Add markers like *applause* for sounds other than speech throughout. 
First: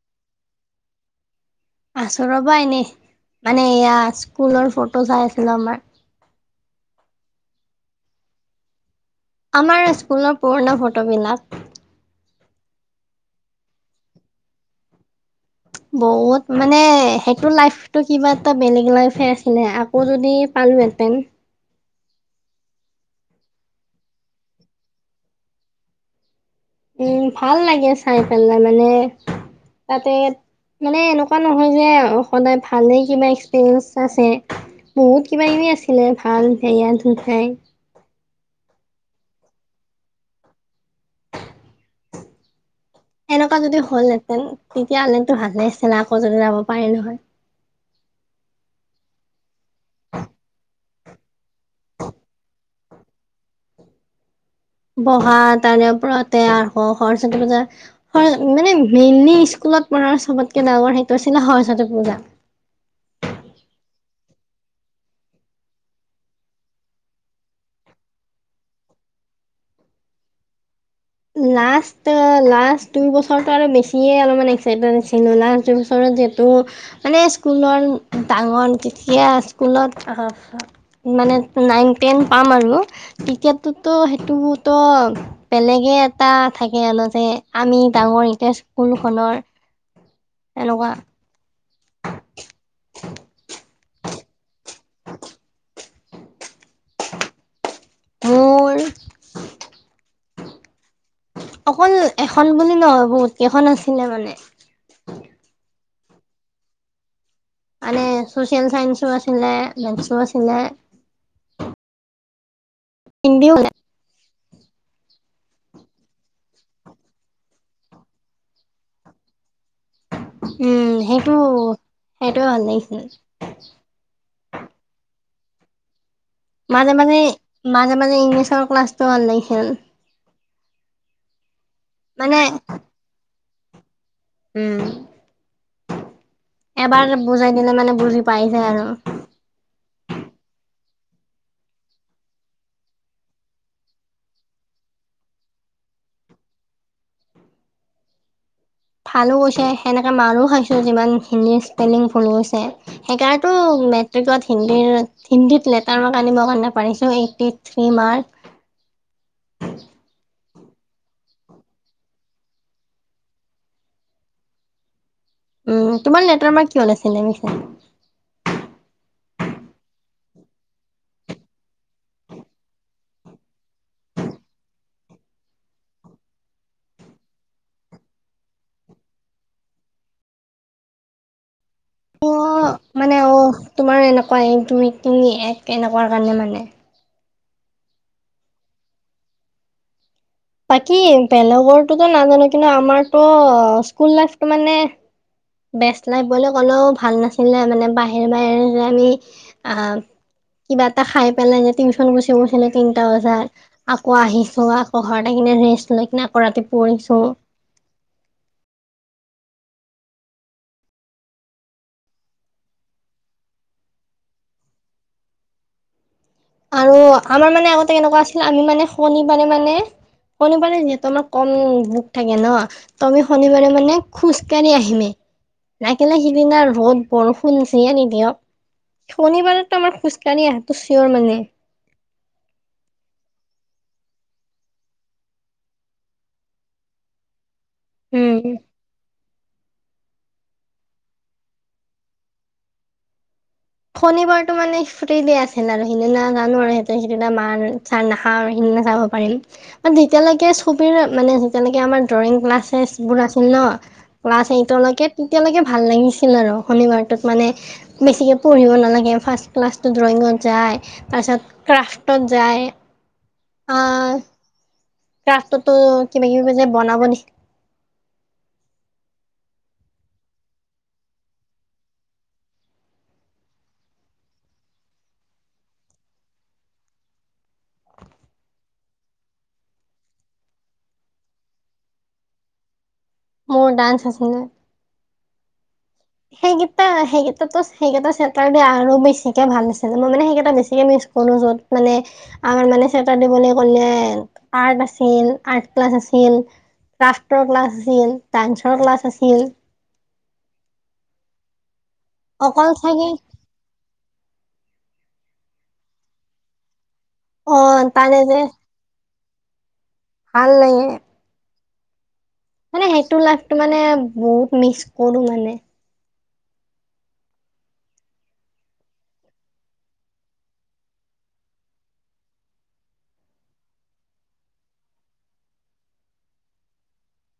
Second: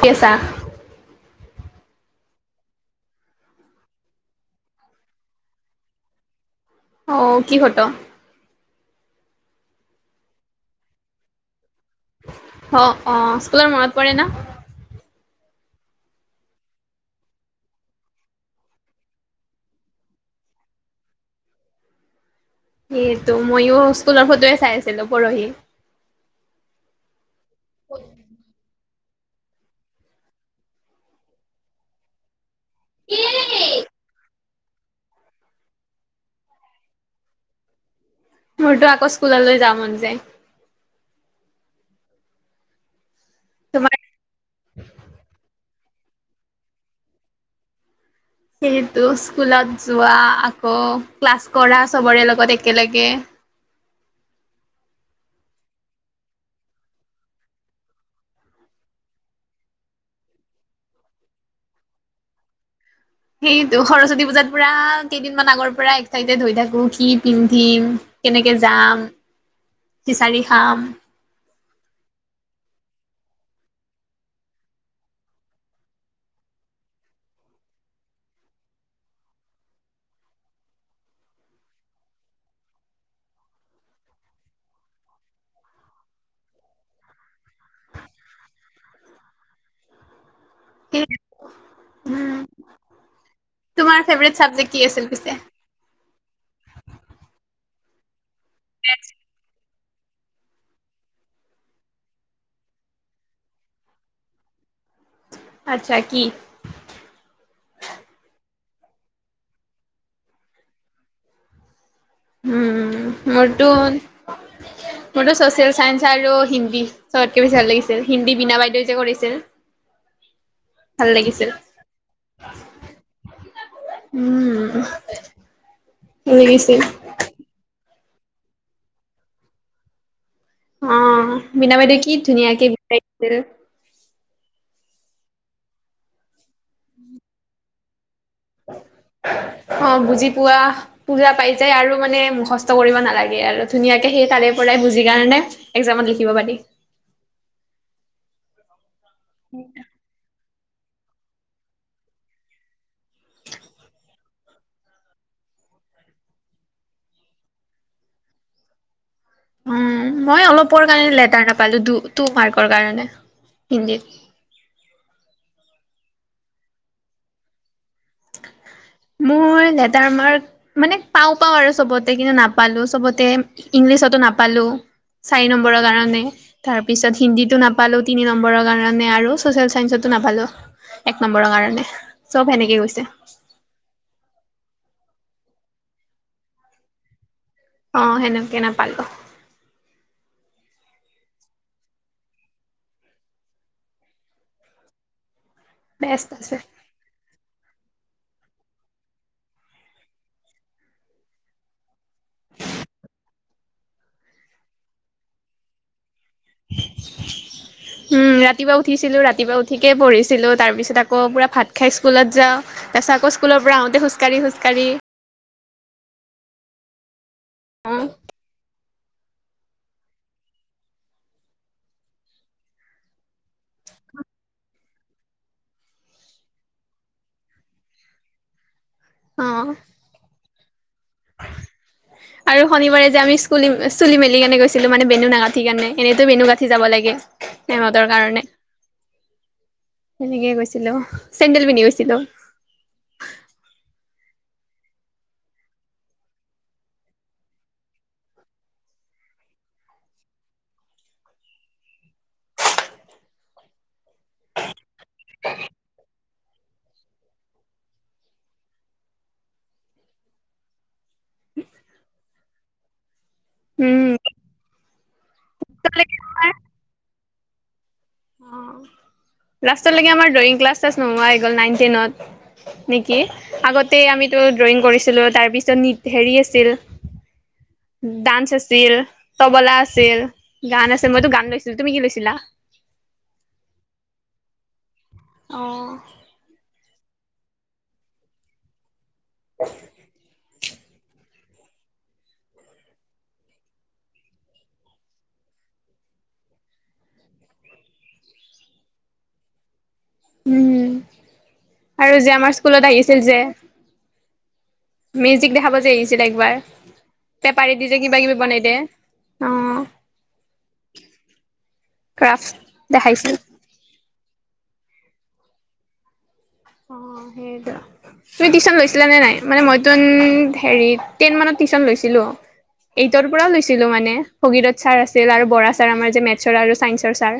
কিয়ে চা আছো ৰবাএনে মানে এয়া স্কুলৰ ফটো চাই আছিলো আমাৰ। অহ, কি ফট? আমাৰ স্কুলৰ পুৰণা ফটোবিলাক। অহ - অহ স্কুলৰ মনত পৰে ন'? বহুত মানে সেইটো লাইফটো কিবা এটা বেলেগ লাইফে আছিলে আকৌ যদি পা লো এতেন সেয়েটো ময়ো স্কুলৰ ফটোয়ে চাই আছিলো পৰহি। উম, ভাল লাগে চাই পেলাই মানে তাতে মানে এনেকুৱা নহয় যে সদায় ভাল ভালেই কিবা এক্সপিৰিয়েঞ্চ আছে বহুত কিবা -কিবি আছিলে ভাল সেয়া দুঠাই মোৰতো আকৌ স্কুললৈ যাব মন যায়। এনেকুৱা যদি তোমাৰ হ'লহেতেন তেতিয়া হলেনো ভালে আ। তে আকৌ যদি যাব পাৰি নহয় সেইেতটো স্কুলত যোৱা আকৌ ক্লাছ কৰা চবৰে লগত একেলগে *inaudible* বহা তাৰেউপৰতে সৰস্বতী পূজা মানে মেইনলি স্কুল। *unintelligible* ত পৰাৰ চবতকে ডাঙৰ সেইটো হৈছিলে সৰস্বতী পূজা উ সেইটো সৰস্বতী পূজাত পুৰা কেইদিনমান আগৰ পৰা এক্সাইটেড হৈ থাকো সি পিন্ধিম *unintelligible* কেনেকে যাম বিচাৰি খাম *unintelligible* লাষ্ট লাষ্ট দুই বছৰতৰতো আৰু বেছিয়ে অলপমান এক্সাইটেড আছিলো লাষ্ট দুইবছৰত যিহেতু। মানে স্কুলৰ ডাঙৰ যেতিয়া স্কুলত মানে। নাইন টেন পাম আৰু ক্ৰিকেটটোততো সেইটোতো বেলেগে। এটা থাকে আনো যে আমি ডাঙৰ এতিয়া স্কুল খনৰ। হলুৱা তোমাৰ ফেভট চাবজেক্ট কি আছিল পিছে মোৰ এক। অকল এখন বুলি নহয় বহুত কেইখন আছিলে মানে। আচ্ছা কি আনে *unintelligible* সোচিয়েল সাইনচ বাছিল মোনছ বাছিল। উম মদু *unintelligible* মোৰতো ছচিয়েল চাইন্স আৰু হিন্দী চবতকে বেছি ভাল লাগিছিল হিন্দী বিনা বাইদেউ যে কৰিছিল। *unintelligible* উম ভাল সেইটো লাগিছিল সেইটোয়ে ভাল লাগিছিল। উম ভাল লাগিছিল মাজে মাজে মাজে মাজে ইংলিছৰ ক্লাছটো ওলাই *unintelligible* লাগিছিল। *unintelligible* অ মিনা বাইদেউ কি মানে ধুনীয়াকে বাজাইদিছিল। উম এবাৰ বুজাই দিলে মানে বুজি। পাই যায় আৰু অ বুজি পোৱা বুজা পাই যায় আৰু মানে মুখষ্ট কৰিব নালাগে আৰু ধুনীয়াকে সেই তালিৰ পৰাই বুজি কাৰণে একজামত *unintelligible* লিখিব পাৰে ভালো গৈছে সেনেকে মানুহও খাইছে। হিন্দীৰ স্পেলিং ভ সেইকাৰ ম্ৰিকত হ। *unintelligible* লেটাৰ ম আনিবা কাৰণে পাৰিছো এইটি থিৰী মাৰ্ক্স। *unintelligible* উম মই অলপ। ৰ কাৰণে লেটাৰ নাপালো তটো মাৰ্কৰ কাৰণে। হিন্দীত। উম তোমাৰ লেটাৰ মাৰ্ক কিহত আছিলে? *unintelligible* মোৰ লেটাৰ মাৰ্ক মানে পাওঁ পাও আৰু চবতে কিন্তু নাপালো, চবতে পিছতো নাপালো *unintelligible* চাৰি নম্বৰৰ কাৰণে তাৰ পিছত হিন্দীতো নাপালো তিনি নম্বৰৰ কাৰণে আৰু ছচিয়েল চাইন্সতো *unintelligible* নাপালো এক নম্বৰৰ কাৰণে। অ চব সেনেকে গৈছে মানে অ তোমাৰ এনেকুৱা ক তুমি তুমি এক এনেকুৱা কাৰণে মানে। অ সেনেকে নাপালো। বাকী বেলেগৰটোতো নাজানো কিন্তু আমাৰতো স্কুল লাইফটো মানে বেষ্ট ক'লেও ভাল নাছিলে মানে বাহিৰে বাহৰে আমি আহ *unintelligible* কিবা এটা খাই পেলাই যে টিউশচন গুচি গৈছিলে তিনটা বজাত আকৌ আহিছো, আকৌ ঘৰত আহি ৰেষ্ট লৈ *unintelligible* পঢ়িছো। উম ৰাতিপুৱা উঠিছিলো ৰা ৰাতিপা উঠিকে পঢ়িছিলো। তাৰপিছত আকৌ পূৰা ভাত খাই স্কুল যাওঁ। তাৰপাছত আকৌ স্কুলৰ পৰাওঁতে খোজ কাঢ়ি খোজ কাঢ়ি - আৰু আমাৰ মানে আগতে কেনেকুৱা আছিল আমি মানে শনিবাৰে মানে শনিবাৰে যিহেতু আমাৰ কম বুক থাকে ন ত আমি শনিবাৰে মানে খোজ কাঢ়ি আহিমেই। লাগিলে সিদিনা ৰ'দ বৰষুণ যিয়ে নি দিয়ক। অ অ শনিবাৰেতো আমাৰ খোজকাঢ়ি আহাটো চিয়ৰ মানে। আৰু শনিবাৰে যে আমি স্কোলি চুলি মেলি কেনে গৈছিলো মানে বেনু নাগাঠি কাণে এনেইতো বেনু গাঁঠি যাব লাগে। সেহঁতৰ উম। কাৰণে সেনেকেই গৈছিলো, চেণ্ডেল পিন্ধি গৈছিলো। শনিবাৰটো মানে ফুটত দে আছিল আৰু সেইদিনা জানো আৰু সিহতে সেইটা মাৰ চাৰ নাখাওঁ সেইদিনা অ পাৰিম, তেতিয়ালৈকে ছবিৰ মানে যেনেকে আমাৰ ড্ৰয়িং ক্লাচ শ্লাছবোৰ আছিল ন ক্লাছ এইটৰলৈকে তেতিয়ালৈকে ভাল লাগিছিল আৰু শনিবাৰটোত মানে বেছিকে পঢ়িব নালাগে, ফাৰ্ষ্ট ক্লাছটো ড্ৰয়িঙত যায়, তাৰপিছত ক্ৰাফটত যায়। উম। ক্ৰাফটোতো কিবা কিবি যে বনাব দিয়ে। লাষ্টলৈকে আমাৰ ড্ৰয়িং ক্লাছ চাছ নোহোৱা হৈ গ'ল, নাইন টেনত নেকি? আগতে আমিতো ড্ৰয়িং কৰিছিলোঁ তাৰ পিছত নিট সেৰি আছিল ডান্স আছিল, তবলা আছিল, গান আছিল মইতো গান লৈছিলো। তুমি কি লৈছিলা? *inaudible* মোৰ ডান্স আছিলে। অঁ। সেইকেইটা সেইকেইটাটো সেইকেইটা চেটাৰ ডে আৰু বেছিকে ভাল আছিলে। মই মানে সেইকেইটা বে বেছিকে মিছ কৰো য'ত মানে আমাৰ মানে চেতাৰ দে বুলি ক'লে আৰ্ট আছিল আ ক্লাছ আছিল, ক্ৰাফটৰ ক্লাছ আছিল, ডান্সৰ ক্লাছ আছিল। উম, আৰু যে আমাৰ অকল স্কুলত চাগে আহিছিল যে মেজিক দেখাব যে আহিছিল একবাৰ। অ পেপাৰী দি যে তাৰে কিবা কিবি বনাই দে। অ। ভাল লাগে ক্ৰাফট মানে সেইটো দেখাইছিল লাইফটো মানে বহুত মিচ কৰো মানে। অ সেইটো। তুমি টিউচন লৈছিলা নে নাই? মানে মই তোন হেৰি টেন মানত টিউচন লৈছিলো। এইটৰ পৰাও লৈছিলোঁ মানে, ভগীৰত ছাৰ আছিল আৰু বৰা ছাৰ আমাৰ যে মেথছৰ আৰু ছাইন্সৰ ছাৰ।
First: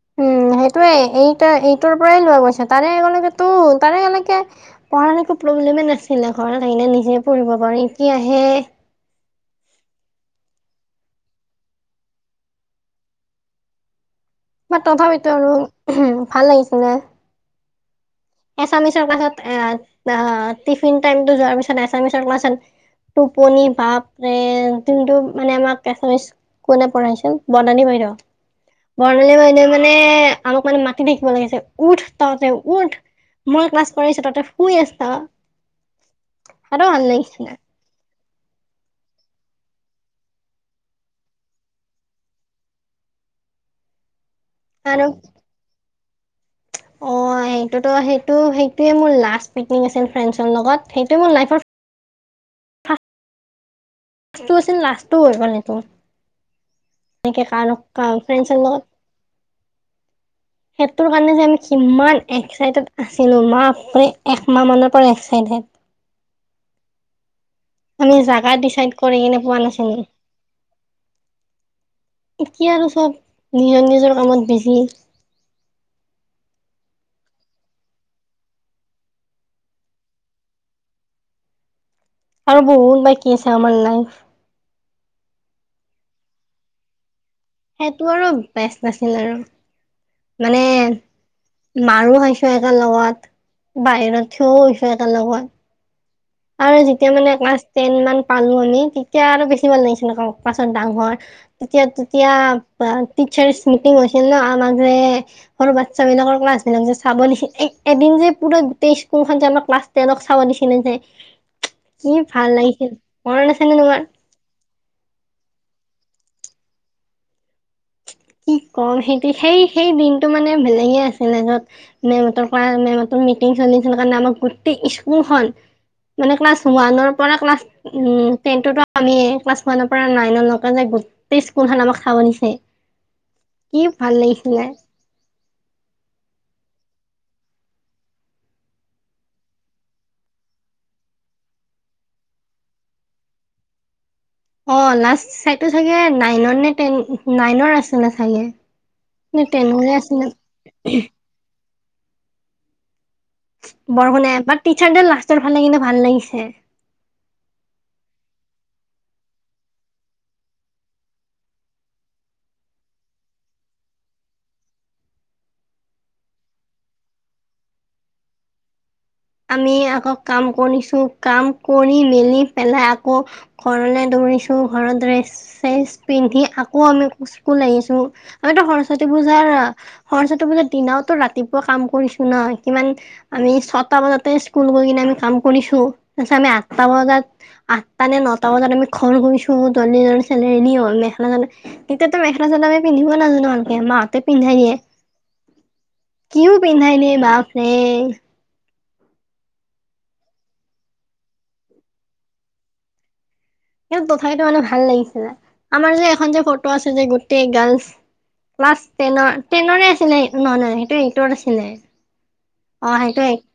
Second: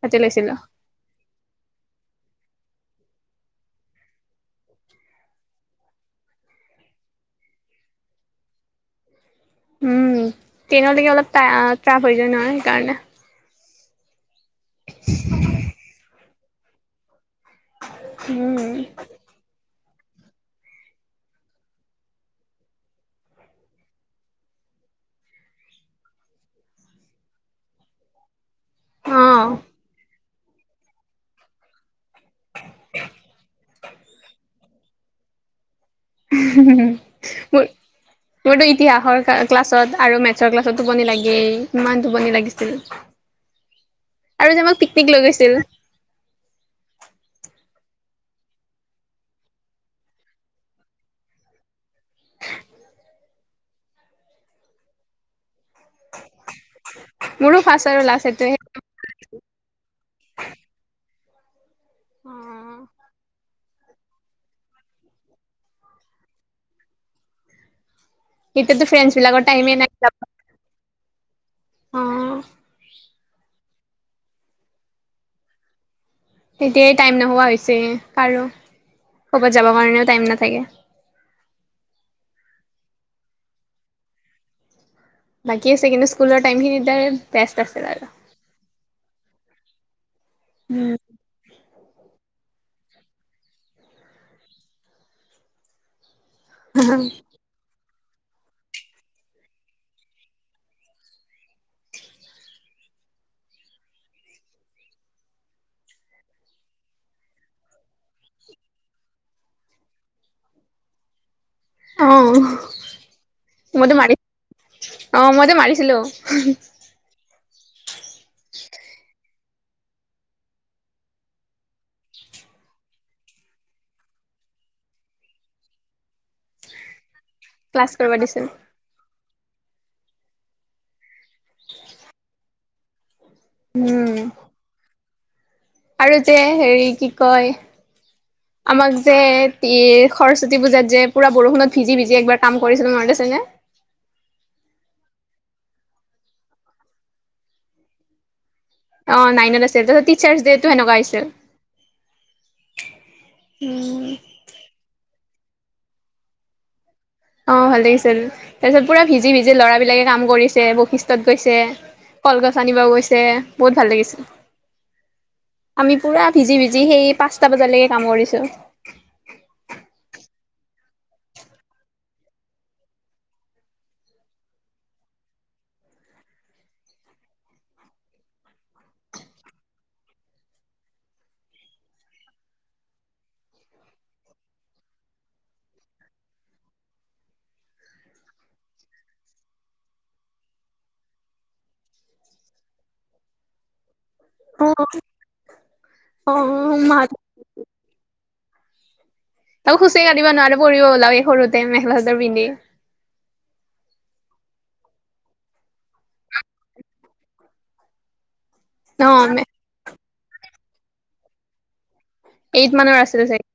তাতে উম লৈছিলো সেইটোয়ে এই এইটোৰ পৰাই লোৱা গৈছে তাৰে আগলৈকে ত তাৰে এনেকে পঢ়াৰ একো প্ৰব্লেম নাছিলে, ঘৰত আহিকিনে নিজে পঢ়িব পাৰি কি আহে এ উম, টেনলৈকে অলপ টা টাফ হৈ যায় ন সেইকাৰণে। বা তথাপিতো আৰু ভাল লাগিছিলে। উ। *inaudible* এছামিছৰ ক্লাছত এ টিফিন টাইমটো যোৱাৰ পিছত এছামিছৰ ক্লাছত টোপনি বাপ ৰে, যোনটো মানে আমাক এচামিছ কোনে পঢ়াইছে? বৰ্ণালী বাইদেউ। অ বৰ্ণালী বাইদেউ মানে আমাক মানে মাতি থাকিব লাগিছে। উঠ তহতে উঠ। মই ক্লাছ কৰিছো তহতে শুই আছা। ম, মোৰ মোৰতো ইতিহাসৰ কা ক্লাছত আৰু মেথছৰ ক্লাছত টোপনি লাগেই ইমান টোপনি লাগিছিল। আৰু যে আমাক আৰু পিকনিক লৈ গৈছিল। অ। সেইটোতো, সেইটো সেইটোৱে মোৰ লাষ্ট পিকনিক আছিল ফ্ৰেণ্ডছৰ লগত। সেইটোৱে মোৰ লাইফৰ লাষ্ট আছিল লাষ্ট হৈ গলে। নক মোৰো ন ফাৰ্ষ্ট আৰু ফ্ৰে লগত লাষ্ট সেইটোৱে *unintelligible* সেইটোৰ কাৰণে যে আমি কিমান অ', এক্সাইটেড আছিলো, মা একমাহ মানৰ পৰা এক চাইডেড। আমি জাগা এতিয়াতো ডিচাইড ফ্ৰেণ্ডছ কৰি কিনে বিলাকৰ পোৱা টাইমে নাই নাছিলো। যাব অ', এতিয়া আৰু চব নিজৰ নিজৰ কামত বিজি। তেতিয়াই টাইম নোহোৱা হৈছে কাৰো, ক'বাত যাব কাৰণেও টাইম নাথাকে। *inaudible* আৰু বহুত বাকী আছে আমাৰ লাইফ বাকী আছে, কিন্তু স্কুলৰ টাইম খিনিৰ সেইটো আৰু বেষ্ট নাছিল আৰু। মানে, মাৰো খাইছো একে লগত বাহিৰত থিয়ও হৈছো একেল লগত। আৰু যেতিয়া উম, মানে ক্লাছ টেন মান পালো আমি তেতিয়া আৰু বেছি ভাল লাগিছিল নক পাছত ডাঙৰ। তেতিয়া তেতিয়া বা টিচাৰ্চ মিটিং হৈছিল ন আমাক যে সৰু বাচ্ছ বিলাকৰ ক্লাছ বিলাক যে চাব নি এদিন যে পুৰা গোটেই স্কুলখন যে আমাৰ ক্লাছ টেনক চাব দিছিলে যে কি অ', ভাল লাগিছিল? মনত আছে নে মইতো তোমাৰ? মাৰি অ' মইতো মাৰিছিলো। কি কম সেই সেই সেই দিনটো মানে বেলেগে আছিলে য'ত মেমৰ পৰা মেম মিটিং চলিছিলণে আৰু গোটেই স্কুলখন মানে ক্লাছ ওৱানৰ পাৰ ক্লাছ কৰিব দিছিল, টেনটতো আমি ক্লাছ খ ন পৰা নাই ন ন যে গোটেই স্কুলখন আমাক চাব নিছে। কি উম, ভাল লাগিছিলে। আৰু যে, হেৰি কি কয়, আমাক যে এ সৰস্বতী পূজাত যে পুৰা বৰষুনত ভিজি-ভিজি একবাৰ কাম কৰিছিলো মনত আছে? আছেনে? অ'লাষ্ট চাইডটো চাগে নাইন নে টেন নাইনৰ আছে নে চাগে। অ' নে নাইনত আছিল টেনৰে তাৰপছত আছিলে টিচাৰ্চ ডো সেনেকুৱা আছিল। বৰষুণ এ বাট টিচাৰড লাষ্টৰ ফালে কিন্তু ভাল লাগিছে। অ'ভাল লাগিছিল তাৰপিছত পুৰা ভিজি ভিজি ল'ৰাবলাকে কাম কৰিছে বৈশিষ্টত গৈছে। কলগছ আনিব গৈছে, বহুত ভাল লাগিছে। আমি পুৰা ভিজি-ভিজি সেই পাঁচটা বজালৈকে কাম কৰিছো। আমি আকৌ কাম কৰিছো কাম কৰি মেলি পেলাই আকৌ ঘৰলে ঘৰ ড্ৰেচ পিন্ধি আকৌ আমি স্কুল আহিছো। আমিতো সৰস্বতী পূজাৰ, সৰস্বতী পূজাৰ দিনাওতো ৰাতিপুৱা কাম কৰিছো ন কিমান আমি। আঠটা বজাতে স্কুল গৈ কিনে আমি কাম কৰিছো। তাৰপিছত আমি আঠটা বজাত আঠটা নে নটা বজাত আমি ঘৰ গৈছো দ চেলে মেখেলা চাদৰ তেতিয়াতো মেখেলা চাদাবে পিন্ধিব নাজানো ভালকে মা হঁতে পিন্ধাই অ দিয়ে। অ কি পিন্ধাই মা দিয়ে বাপ ৰে। তাকো খোজে কাঢ়িব নোৱাৰো পৰিব উলাৱে সৰুতে মেখেলা চাদৰ পিন্ধি। কিন্তু তথাপিতো মানে ভাল লাগিছিলে, আমাৰ যে এখন যে ফটো আছে যে গোটেই গাৰ্লচ। ক্লাছ অ টেনৰ টেনৰে আছিলে নহয় নহয় সেইটো এইটৰ আছিলে। এইট অ মানৰ সেইটো আছিলে এইট চাগে।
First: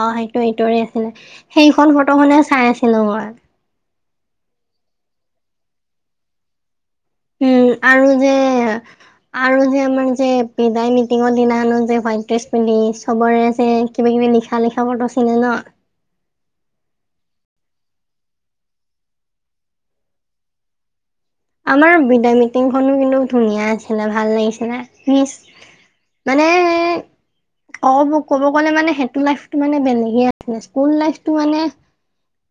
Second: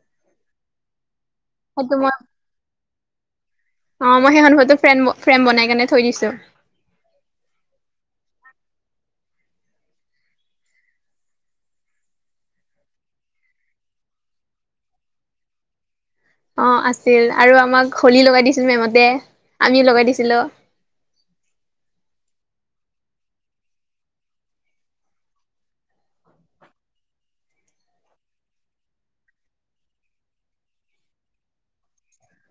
অ সেইটো এইটৰে আছিলে, সেইখন সেইটো মই ফটোখনে চাই আছিলো মই। অ মই সেইখন ফটো ফ্ৰেম ফ্ৰেম বনাই কেনে থৈ দিছো। উম আৰু যে আৰু যে আমাৰ যে বিদাই মিটিঙৰ দিনাখনো যে হোৱাইট ড্ৰেছ পিন্ধি চবৰে যে কিবা কি বি লিখা লিখা ফটো আছিলে ন? অ আছিল আৰু আমাক হোলী লগাই দিছিল মেমহতে, আমিও লগাই দিছিলো। *inaudible* আমাৰ বিদায় মিটিংখনো কিন্তু ধুনীয়া আছিলে ভাল লাগিছিল। মানে অ ক'ব গ'লে মানে সেইটো লাইফটো মানে বেলেগে আছিলে স্কুল লাইফটো মানে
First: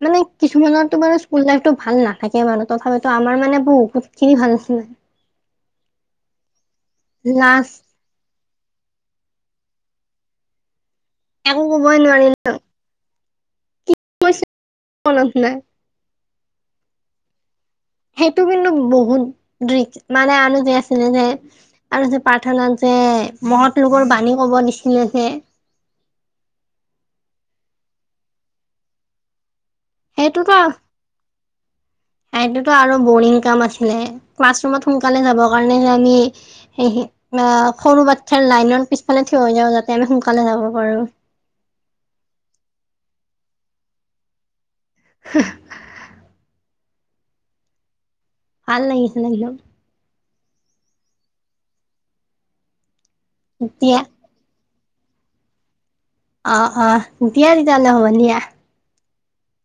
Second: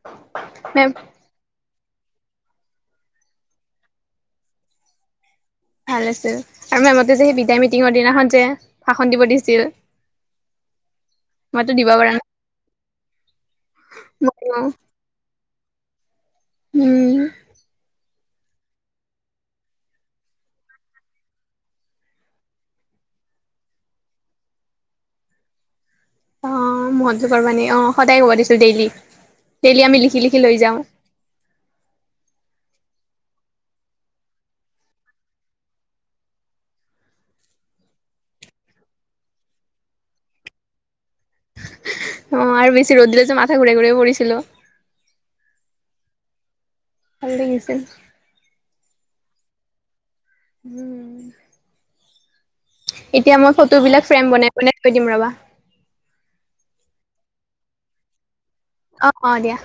মানে মেম কিছুমানৰতো মান স্কুল লাইফটো ভাল নাথাকে বাৰু তথাপিতো আমাৰ মানে অ বহুতখিনি ভাল আছিলে। ভাল আছিল, আৰু মেমহতে যে সেই বিদায় লাষ্ট মিটিঙৰ দিনাখন যে ভাষণ দিব দিছিল। একো কবই নোৱাৰিলো। মইও মনত নাই। উম সেইটো কিন্তু বহুত মানে আৰু যে আছিলে যে আৰু যে প্ৰাৰ্থনাত যে এ' মহত লোকৰ বাণী কব দিছিলে যে অহ, মহত লোকৰ বাণী অহ সদায় ক'ব দিছিল ডেইলি। ডেইলি আমি লিখি -লিখি সেইটোতো লৈ যাওঁ। সেইটোতো আৰু বৰিং কাম আছিলে ক্লাছৰুমত সোনকালে যাব কাৰনে যে আমি *unintelligible* সৰু বাচ্ছাৰ লাইনৰ পিছফালে থিয় হৈ যাওঁ যাতে আমি সোনকালে যাব পাৰো অহ, আৰু বেছি ৰ'দ দিলে যে মাথা ঘূৰাই- ঘূৰাই পৰিছিলো। *unintelligible* ভাল লাগিছিল। ভাল লাগিছিল একদম। উম, এতিয়া মই ফটো দিয়া বিলাক ফ্ৰেম বনাই উলাই থৈ দিম ৰবা। অহ - অহ দিয়া তেতিয়াহলে হ'ব দিয়া। অহ - অহ দিয়া।